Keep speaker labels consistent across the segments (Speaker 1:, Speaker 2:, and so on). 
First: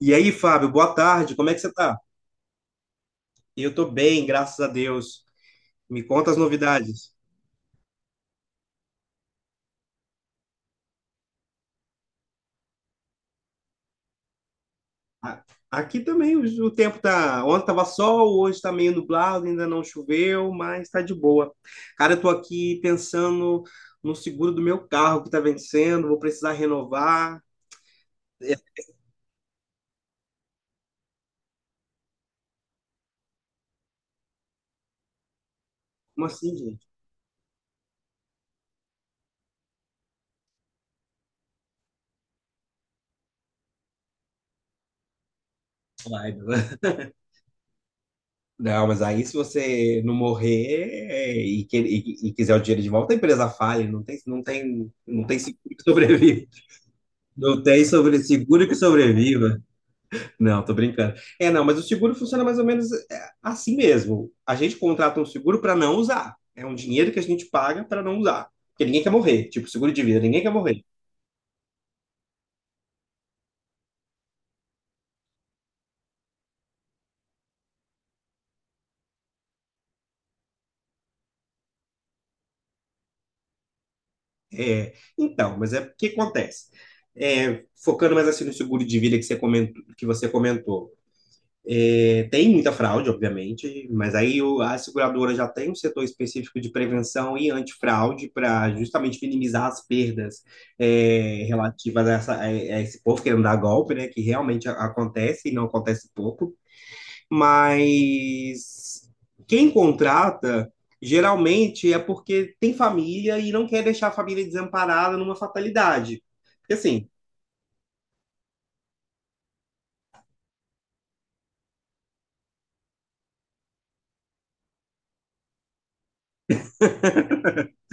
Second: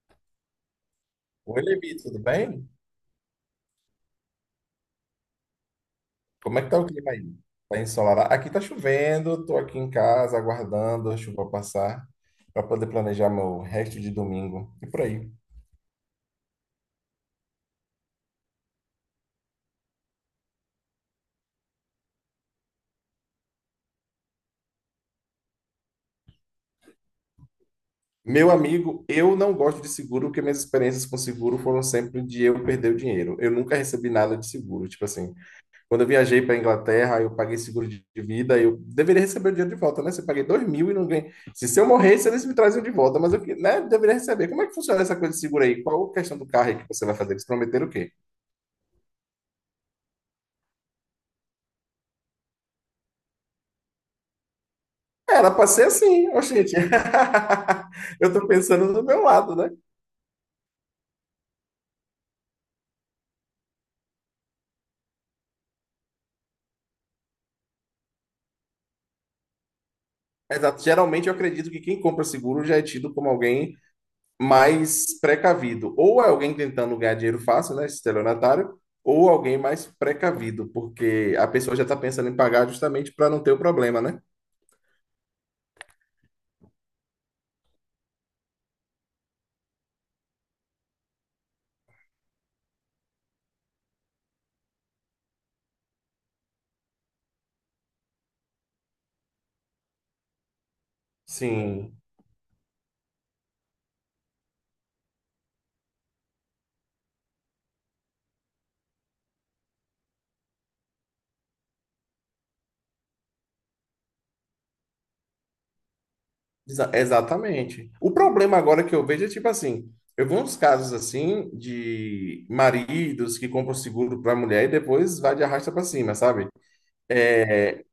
Speaker 1: E aí, Fábio, boa tarde, como é que
Speaker 2: Oi,
Speaker 1: você
Speaker 2: Levi,
Speaker 1: tá?
Speaker 2: tudo bem?
Speaker 1: Eu tô bem, graças a Deus. Me conta as
Speaker 2: Como é que tá o clima
Speaker 1: novidades.
Speaker 2: aí? Tá ensolarado? Aqui tá chovendo, tô aqui em casa aguardando a chuva passar para poder planejar meu resto de domingo e por aí.
Speaker 1: A- Aqui também o tempo tá. Ontem tava sol, hoje tá meio nublado, ainda não choveu, mas tá de boa. Cara, eu tô aqui pensando no seguro do meu carro que tá vencendo, vou precisar renovar.
Speaker 2: Meu
Speaker 1: É,
Speaker 2: amigo, eu não gosto de seguro porque minhas experiências com seguro foram sempre de eu perder o dinheiro. Eu nunca recebi nada de seguro, tipo assim. Quando eu
Speaker 1: como
Speaker 2: viajei para
Speaker 1: assim, gente?
Speaker 2: Inglaterra, eu paguei seguro de vida, eu deveria receber o dinheiro de volta, né? Se eu paguei 2.000 e não ganhei. Se eu morresse, eles me traziam de volta, mas eu né, deveria receber. Como é que funciona essa coisa de seguro aí? Qual a
Speaker 1: Vai,
Speaker 2: questão do carro aí
Speaker 1: né?
Speaker 2: que você vai fazer? Eles prometeram o quê?
Speaker 1: Não, mas aí se você não morrer e quiser o dinheiro de volta, a empresa fale, não tem
Speaker 2: Era
Speaker 1: seguro
Speaker 2: para
Speaker 1: que
Speaker 2: ser assim,
Speaker 1: sobrevive.
Speaker 2: oxente.
Speaker 1: Não tem sobre
Speaker 2: Eu tô
Speaker 1: seguro que
Speaker 2: pensando do meu lado,
Speaker 1: sobreviva.
Speaker 2: né?
Speaker 1: Não, tô brincando. Não, mas o seguro funciona mais ou menos assim mesmo. A gente contrata um seguro para não usar. É um dinheiro que a gente paga para não usar. Porque ninguém quer morrer. Tipo, seguro de vida, ninguém quer morrer.
Speaker 2: Exato. Geralmente eu acredito que quem compra seguro já é tido como alguém mais precavido. Ou é alguém tentando ganhar dinheiro fácil, né? Estelionatário, ou alguém mais precavido, porque a pessoa já está pensando em pagar justamente para não ter o problema, né?
Speaker 1: É, então, mas é o que acontece. É, focando mais assim no seguro de vida que você comentou, que você comentou. É, tem muita fraude, obviamente, mas a seguradora já tem um setor específico de prevenção e antifraude para justamente minimizar as perdas,
Speaker 2: Sim,
Speaker 1: relativas a, a esse povo querendo dar golpe, né? Que realmente acontece e não acontece pouco. Mas quem contrata geralmente é porque tem família e não quer deixar a família desamparada numa fatalidade. Porque assim,
Speaker 2: exatamente. O problema agora que eu vejo é tipo assim: eu vi uns casos assim de maridos que compram seguro para a mulher e depois vai de arrasta para cima, sabe? É,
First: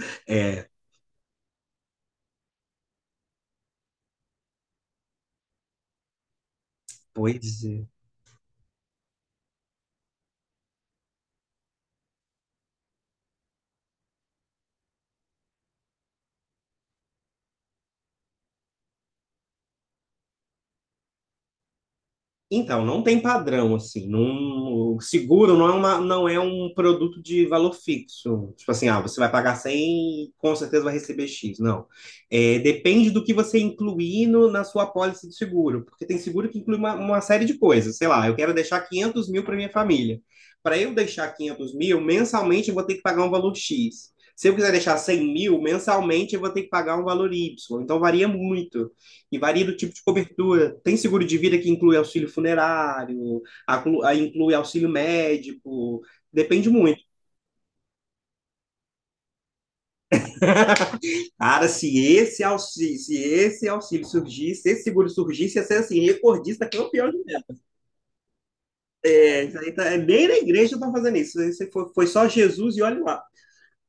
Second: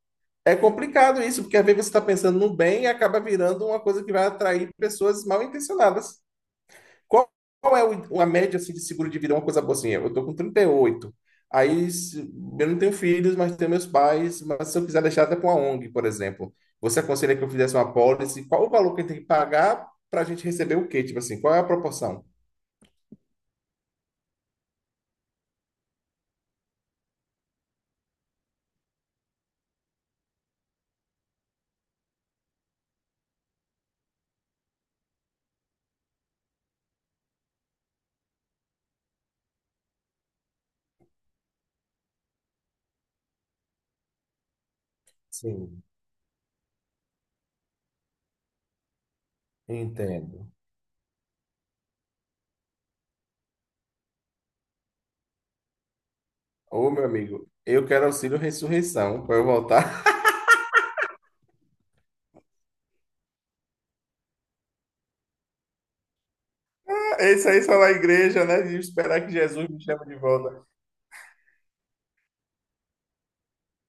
Speaker 2: é
Speaker 1: é,
Speaker 2: complicado isso, porque às vezes você está pensando no bem e acaba virando uma coisa que vai atrair pessoas mal intencionadas. Qual,
Speaker 1: pois
Speaker 2: qual é
Speaker 1: é.
Speaker 2: a média assim, de seguro de vida? É uma coisa boa assim, eu tô com 38. Aí eu não tenho filhos, mas tenho meus pais. Mas se eu quiser deixar até para uma ONG, por exemplo, você aconselha que eu fizesse uma apólice? Qual o valor que a gente tem que pagar para a gente receber o quê? Tipo assim, qual é a proporção?
Speaker 1: Então, não tem padrão, assim. Não, o seguro não é um produto de valor fixo. Tipo assim, ah, você vai pagar 100 e com certeza vai receber X. Não. É, depende do que você incluir na sua apólice de seguro. Porque tem seguro que inclui uma série de coisas. Sei lá, eu quero deixar 500 mil para minha família. Para eu deixar 500 mil, mensalmente eu vou ter que pagar um valor X. Se eu quiser deixar 100 mil,
Speaker 2: Sim,
Speaker 1: mensalmente eu vou ter que pagar um valor Y. Então, varia muito. E varia do tipo de
Speaker 2: entendo.
Speaker 1: cobertura. Tem seguro de vida que inclui auxílio funerário, inclui auxílio médico. Depende
Speaker 2: Ô,
Speaker 1: muito.
Speaker 2: meu amigo, eu quero auxílio ressurreição para eu voltar.
Speaker 1: Cara, se esse auxílio surgisse, se esse seguro surgisse, ia ser assim, recordista, campeão de
Speaker 2: Isso
Speaker 1: merda.
Speaker 2: aí só na igreja, né? E esperar que
Speaker 1: É, isso
Speaker 2: Jesus
Speaker 1: aí
Speaker 2: me
Speaker 1: tá-
Speaker 2: chame de
Speaker 1: nem na
Speaker 2: volta.
Speaker 1: igreja estão fazendo isso. Isso aí foi só Jesus e olha lá.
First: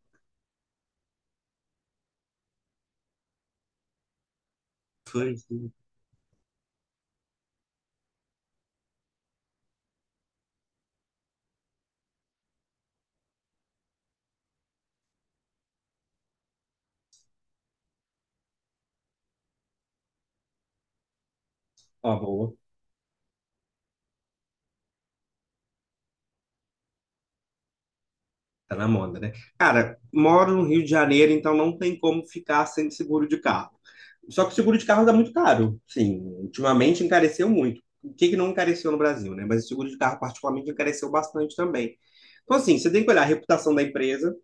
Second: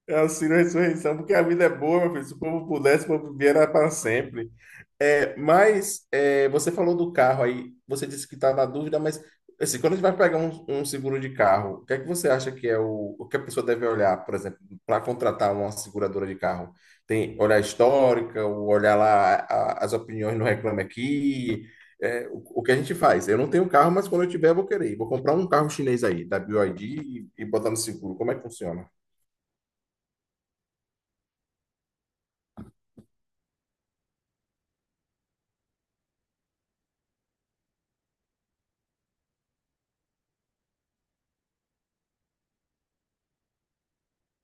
Speaker 2: É auxílio à ressurreição, porque a vida é boa, meu filho. Se o povo pudesse, o povo vivia para sempre. É,
Speaker 1: Foi. Sim.
Speaker 2: mas é, você falou do carro aí, você disse que está na dúvida, mas assim, quando a gente vai pegar um seguro de carro, o que é que você acha que é o que a pessoa deve olhar, por exemplo, para contratar uma seguradora de carro? Tem olhar histórica, ou olhar lá as opiniões no Reclame Aqui,
Speaker 1: Ó,
Speaker 2: é, o,
Speaker 1: boa.
Speaker 2: o que a gente faz? Eu não tenho carro, mas quando eu tiver, eu vou querer. Vou comprar um carro chinês aí, da BYD, e botar no seguro. Como é que
Speaker 1: Tá
Speaker 2: funciona?
Speaker 1: na moda, né? Cara, moro no Rio de Janeiro, então não tem como ficar sem seguro de carro. Só que o seguro de carro tá muito caro. Sim, ultimamente encareceu muito. O que que não encareceu no Brasil, né? Mas o seguro de carro, particularmente, encareceu bastante também. Então, assim, você tem que olhar a reputação da empresa.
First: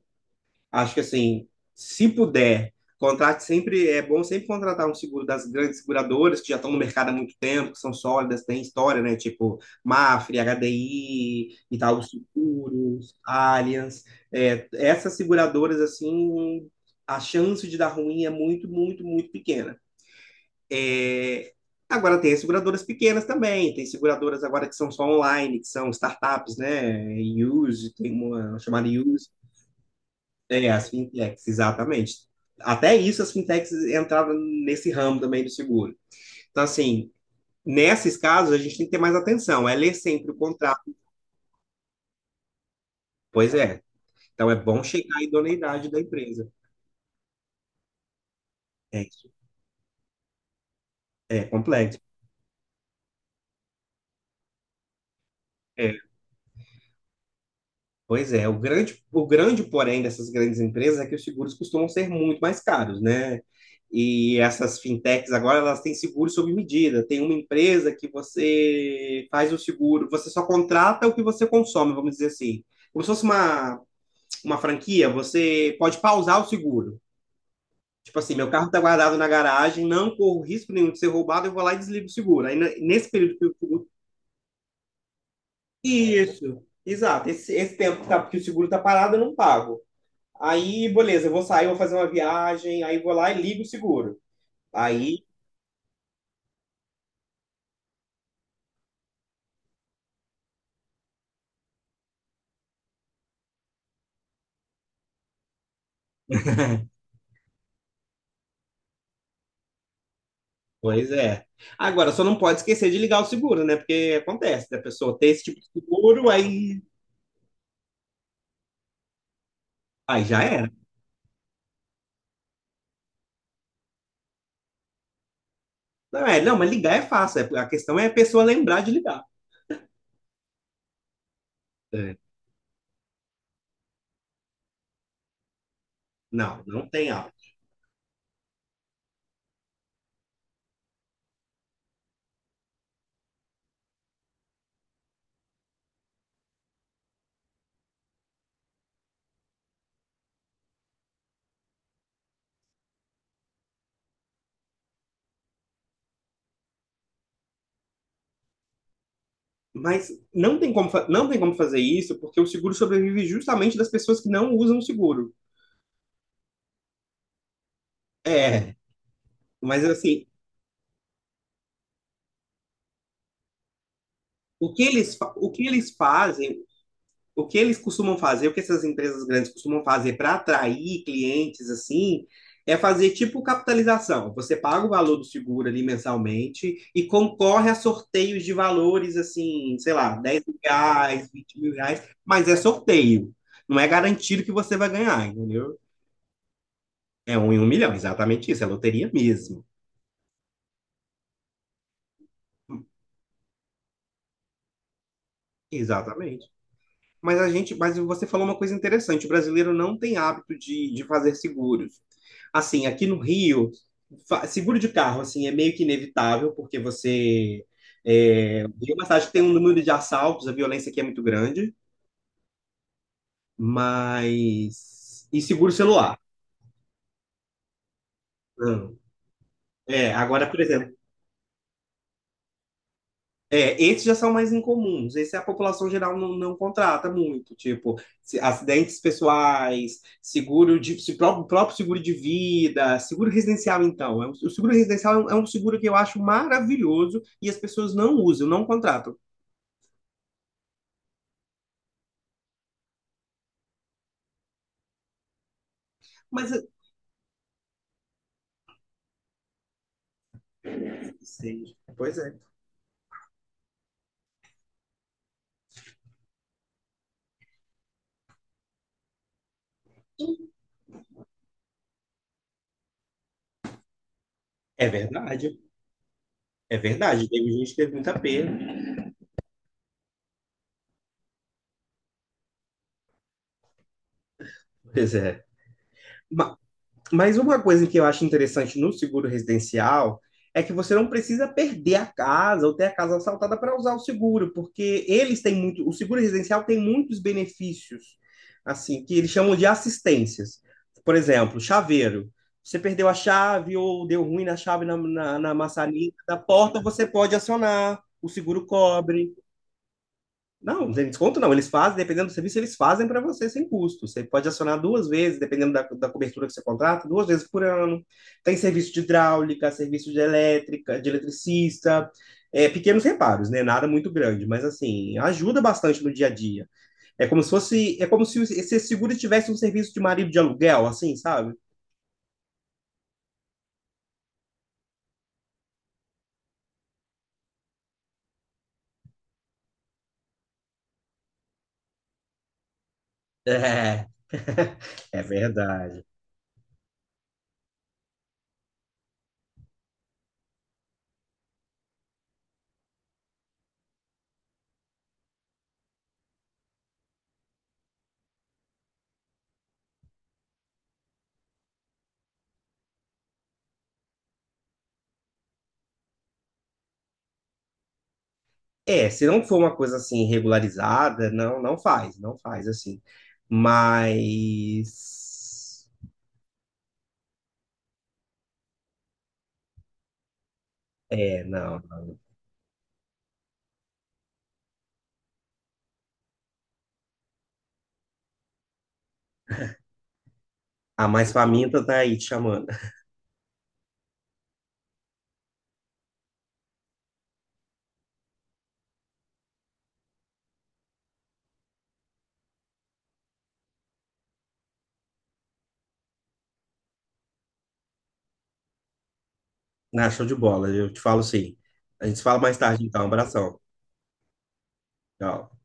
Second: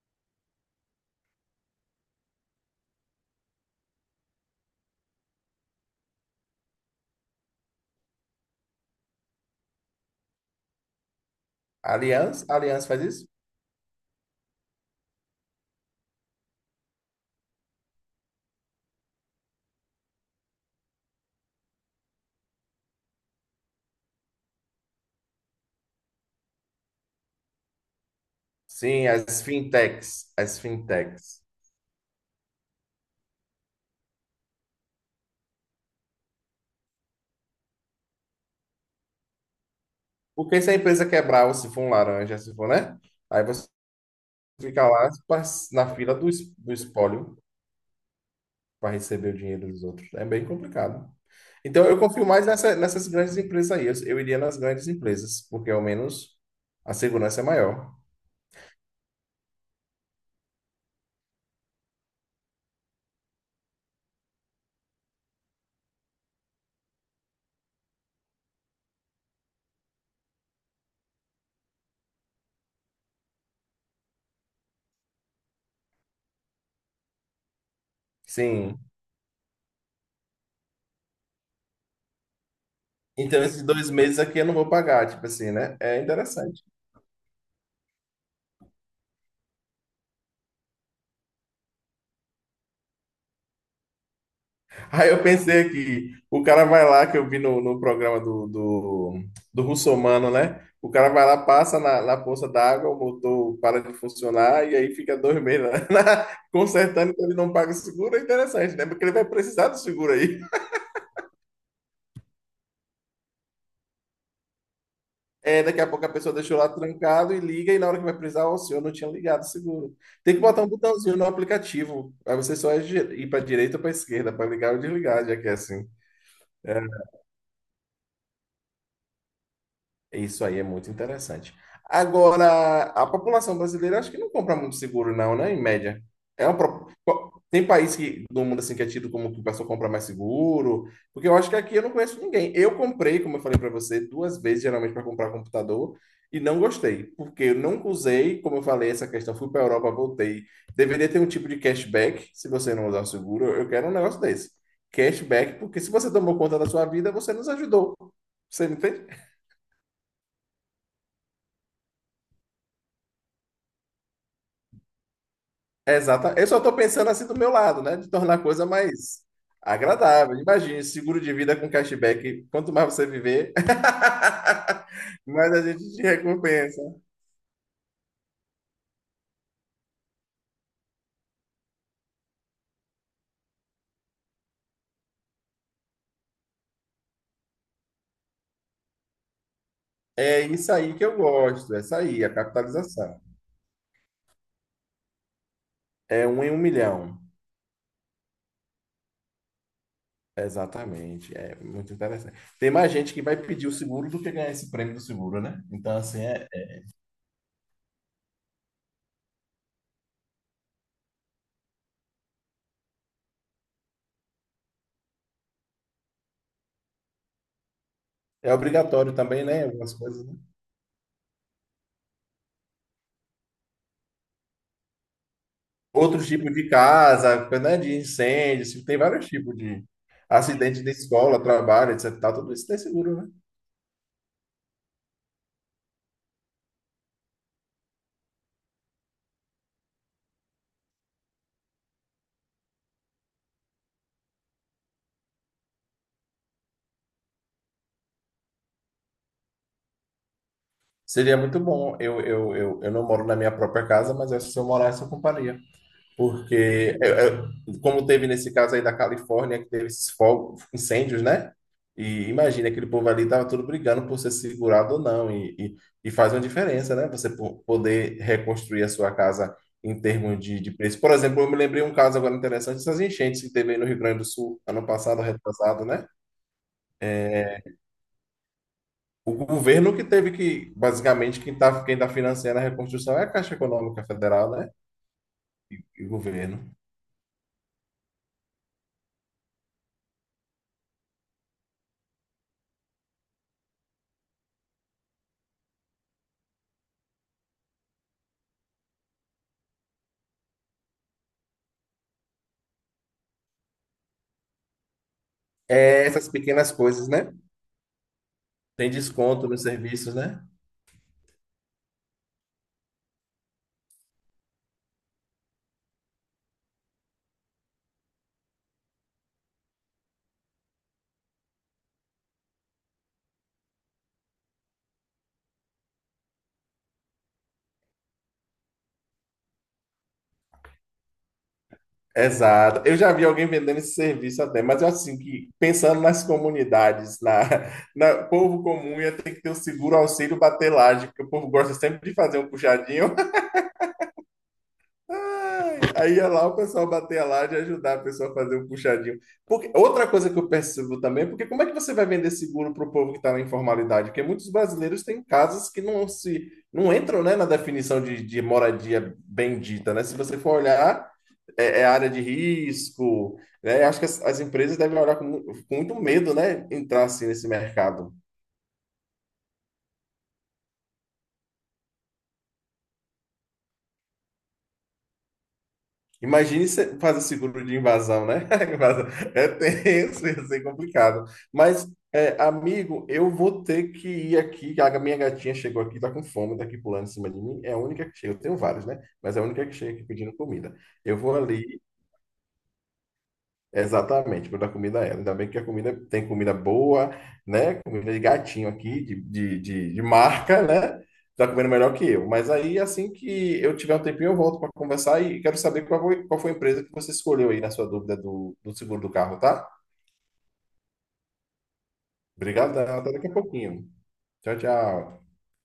Speaker 1: Acho que assim, se puder, contrate sempre, é bom sempre contratar um seguro das grandes seguradoras que já estão no mercado há muito tempo, que são sólidas, têm história, né? Tipo Mafre, HDI, Itaú
Speaker 2: Aliança? Aliança faz
Speaker 1: Seguros,
Speaker 2: isso?
Speaker 1: Allianz. É, essas seguradoras, assim, a chance de dar ruim é muito, muito, muito pequena. É, agora tem as seguradoras pequenas também, tem seguradoras agora que são só online, que são startups, né? Use, tem uma chamada
Speaker 2: Sim,
Speaker 1: Use,
Speaker 2: as fintechs. As
Speaker 1: é, as
Speaker 2: fintechs.
Speaker 1: fintechs, exatamente. Até isso, as fintechs entravam nesse ramo também do seguro. Então, assim, nesses casos, a gente tem que ter mais atenção, é ler sempre o
Speaker 2: Porque se a
Speaker 1: contrato.
Speaker 2: empresa quebrar, ou se for um laranja, se for, né? Aí
Speaker 1: Pois
Speaker 2: você
Speaker 1: é. Então, é bom
Speaker 2: fica lá
Speaker 1: checar a idoneidade
Speaker 2: na
Speaker 1: da
Speaker 2: fila do,
Speaker 1: empresa.
Speaker 2: es- do espólio para
Speaker 1: É isso.
Speaker 2: receber o dinheiro dos outros. É bem complicado.
Speaker 1: É
Speaker 2: Então,
Speaker 1: complexo.
Speaker 2: eu confio mais nessas grandes empresas aí. Eu iria nas grandes empresas, porque ao
Speaker 1: É.
Speaker 2: menos a segurança é maior.
Speaker 1: Pois é, o grande porém dessas grandes empresas é que os seguros costumam ser muito mais caros, né? E essas fintechs agora elas têm seguro sob medida. Tem uma empresa que você faz o seguro, você só contrata o que você consome, vamos dizer assim. Como se fosse uma franquia, você pode pausar o seguro. Tipo assim, meu carro
Speaker 2: Sim.
Speaker 1: está guardado na garagem, não corro risco nenhum de ser roubado, eu vou lá e desligo o seguro. Nesse período
Speaker 2: Então,
Speaker 1: que o
Speaker 2: esses
Speaker 1: seguro.
Speaker 2: 2 meses aqui eu não vou pagar, tipo assim, né? É interessante.
Speaker 1: Isso, exato. Esse tempo que o seguro está parado, eu não pago. Aí, beleza, eu vou sair, vou fazer uma viagem, aí vou lá e ligo o seguro.
Speaker 2: Aí eu
Speaker 1: Aí,
Speaker 2: pensei aqui, o cara vai lá, que eu vi no programa do Russomano, né? O cara vai lá, passa na poça d'água, o motor para de funcionar e aí fica 2 meses, né? consertando, então ele não paga o seguro. É interessante, né? Porque ele vai precisar do seguro aí.
Speaker 1: pois é. Agora, só não pode esquecer de ligar o seguro, né? Porque acontece da pessoa ter esse tipo
Speaker 2: É,
Speaker 1: de
Speaker 2: daqui a pouco a
Speaker 1: seguro,
Speaker 2: pessoa deixou lá
Speaker 1: aí,
Speaker 2: trancado e liga, e na hora que vai precisar, ó, o senhor não tinha ligado o seguro.
Speaker 1: aí
Speaker 2: Tem que
Speaker 1: já
Speaker 2: botar um
Speaker 1: era.
Speaker 2: botãozinho no aplicativo, aí você só é ir para direita ou para esquerda para ligar ou desligar, já que é assim.
Speaker 1: Não, mas
Speaker 2: É,
Speaker 1: ligar é fácil. A questão é a pessoa lembrar de ligar.
Speaker 2: isso aí é muito interessante.
Speaker 1: É.
Speaker 2: Agora, a população brasileira acho que não compra muito seguro, não, né? Em média.
Speaker 1: Não, não tem áudio.
Speaker 2: Tem país que, do mundo assim, que é tido como que o pessoal compra mais seguro, porque eu acho que aqui eu não conheço ninguém. Eu comprei, como eu falei para você, 2 vezes geralmente para comprar computador e não gostei, porque eu nunca usei, como eu falei, essa questão. Fui para Europa, voltei. Deveria ter um tipo de cashback se você não usar o seguro. Eu quero um negócio desse. Cashback, porque se você tomou conta da sua vida, você nos ajudou. Você me entende?
Speaker 1: Mas não tem como, não tem como fazer isso, porque o seguro sobrevive justamente das pessoas que não usam o seguro.
Speaker 2: Exata. Eu só estou pensando assim do meu lado, né? De tornar a coisa
Speaker 1: É,
Speaker 2: mais
Speaker 1: mas assim,
Speaker 2: agradável. Imagine, seguro de vida com cashback. Quanto mais você viver,
Speaker 1: o
Speaker 2: mais a
Speaker 1: que eles
Speaker 2: gente te
Speaker 1: fazem,
Speaker 2: recompensa.
Speaker 1: o que eles costumam fazer, o que essas empresas grandes costumam fazer para atrair clientes assim, é fazer tipo capitalização. Você paga o valor do seguro ali mensalmente e concorre a sorteios de valores assim, sei lá,
Speaker 2: É
Speaker 1: 10 mil
Speaker 2: isso aí que eu
Speaker 1: reais, 20 mil
Speaker 2: gosto. Essa
Speaker 1: reais,
Speaker 2: aí, a
Speaker 1: mas é
Speaker 2: capitalização.
Speaker 1: sorteio. Não é garantido que você vai ganhar, entendeu?
Speaker 2: É um em um milhão.
Speaker 1: É um em um milhão, exatamente isso, é loteria mesmo.
Speaker 2: Exatamente. É muito interessante. Tem mais gente que vai pedir o seguro do que ganhar esse prêmio do seguro, né? Então, assim,
Speaker 1: Exatamente.
Speaker 2: é,
Speaker 1: Mas você falou uma coisa interessante, o brasileiro não tem hábito de fazer seguros. Assim, aqui no Rio, seguro de carro, assim, é meio que inevitável, porque você...
Speaker 2: é
Speaker 1: É, tem uma
Speaker 2: obrigatório
Speaker 1: cidade que tem
Speaker 2: também,
Speaker 1: um
Speaker 2: né?
Speaker 1: número de
Speaker 2: Algumas coisas, né?
Speaker 1: assaltos, a violência aqui é muito grande, mas... E seguro celular.
Speaker 2: Outros tipos de casa, né, de incêndio, tem
Speaker 1: Não.
Speaker 2: vários tipos de
Speaker 1: É, agora, por
Speaker 2: acidente de
Speaker 1: exemplo,
Speaker 2: escola, trabalho, etc. e tal. Tudo isso tem seguro, né?
Speaker 1: é, esses já são mais incomuns. Esse a população geral não contrata muito, tipo acidentes pessoais, seguro de se, pró- próprio seguro de vida, seguro residencial. Então, é o seguro residencial é um seguro que eu acho maravilhoso e as pessoas não usam, não contratam.
Speaker 2: Seria muito bom. Eu não moro na minha própria casa, mas eu, se eu morasse, eu compraria.
Speaker 1: Mas eu-
Speaker 2: Porque, como teve nesse caso aí da Califórnia, que teve esses fogos, incêndios, né?
Speaker 1: Sei, pois
Speaker 2: E
Speaker 1: é,
Speaker 2: imagina, aquele povo ali estava tudo brigando por ser segurado ou não. E faz uma diferença, né? Você poder reconstruir a sua casa em termos de preço. Por exemplo, eu me lembrei um caso agora interessante, dessas enchentes que teve aí no Rio Grande do Sul, ano
Speaker 1: é
Speaker 2: passado,
Speaker 1: verdade,
Speaker 2: retrasado, né?
Speaker 1: é verdade. Teve gente que teve muita perda.
Speaker 2: O governo que teve que, basicamente, quem tá financiando a reconstrução é a Caixa Econômica Federal, né?
Speaker 1: Pois é.
Speaker 2: E o
Speaker 1: Ma-
Speaker 2: governo.
Speaker 1: Mas uma coisa que eu acho interessante no seguro residencial é que você não precisa perder a casa ou ter a casa assaltada para usar o seguro, porque eles têm muito, o seguro residencial tem muitos benefícios, assim, que eles chamam de assistências. Por exemplo, chaveiro. Você perdeu a chave ou deu ruim na chave na
Speaker 2: É
Speaker 1: maçaneta
Speaker 2: essas
Speaker 1: da
Speaker 2: pequenas
Speaker 1: porta, você
Speaker 2: coisas, né?
Speaker 1: pode acionar, o seguro
Speaker 2: Tem
Speaker 1: cobre.
Speaker 2: desconto nos serviços, né?
Speaker 1: Não, sem desconto não. Eles fazem, dependendo do serviço, eles fazem para você sem custo. Você pode acionar duas vezes, dependendo da cobertura que você contrata, duas vezes por ano. Tem serviço de hidráulica, serviço de elétrica, de eletricista, é, pequenos reparos, né? Nada muito grande, mas assim, ajuda bastante no dia a dia. É como se fosse, é como se esse seguro tivesse um serviço de marido de aluguel, assim, sabe?
Speaker 2: Exato. Eu já vi alguém vendendo esse serviço até, mas eu acho assim que pensando nas comunidades, na, na povo comum ia ter que ter o seguro auxílio batelagem, porque o povo gosta sempre de fazer um puxadinho.
Speaker 1: É, é
Speaker 2: Ai,
Speaker 1: verdade.
Speaker 2: aí ia lá o pessoal bater a laje e ajudar a pessoa a fazer o puxadinho. Porque, outra coisa que eu percebo também, porque como é que você vai vender seguro para o povo que está na informalidade? Porque muitos brasileiros têm casas que não se não entram, né, na definição de moradia bendita, né? Se você for olhar, é, é área de risco, né? Acho que as empresas devem olhar com muito medo, né, entrar assim nesse mercado.
Speaker 1: É, se não for uma coisa assim regularizada, não, não faz, não faz assim. Mas
Speaker 2: Imagine você fazer seguro de invasão, né? Invasão. É tenso, ia ser complicado.
Speaker 1: é, não.
Speaker 2: Mas, é, amigo, eu vou ter que ir aqui, que a minha gatinha chegou aqui, tá com fome, tá aqui pulando em cima de mim. É a única que chega. Eu tenho vários, né? Mas é a única que chega aqui pedindo comida.
Speaker 1: A
Speaker 2: Eu
Speaker 1: mais
Speaker 2: vou ali.
Speaker 1: faminta tá aí te chamando.
Speaker 2: Exatamente, para dar comida a ela. Ainda bem que a comida tem comida boa, né? Comida de gatinho aqui, de marca, né? Tá comendo melhor que eu. Mas aí, assim que eu tiver um tempinho, eu volto para conversar e quero saber qual foi a empresa que você escolheu aí na sua dúvida do seguro do carro, tá?
Speaker 1: Na show de bola, eu te falo sim. A gente se fala mais tarde,
Speaker 2: Obrigadão,
Speaker 1: então. Um
Speaker 2: até daqui a
Speaker 1: abração.
Speaker 2: pouquinho. Tchau, tchau.
Speaker 1: Tchau.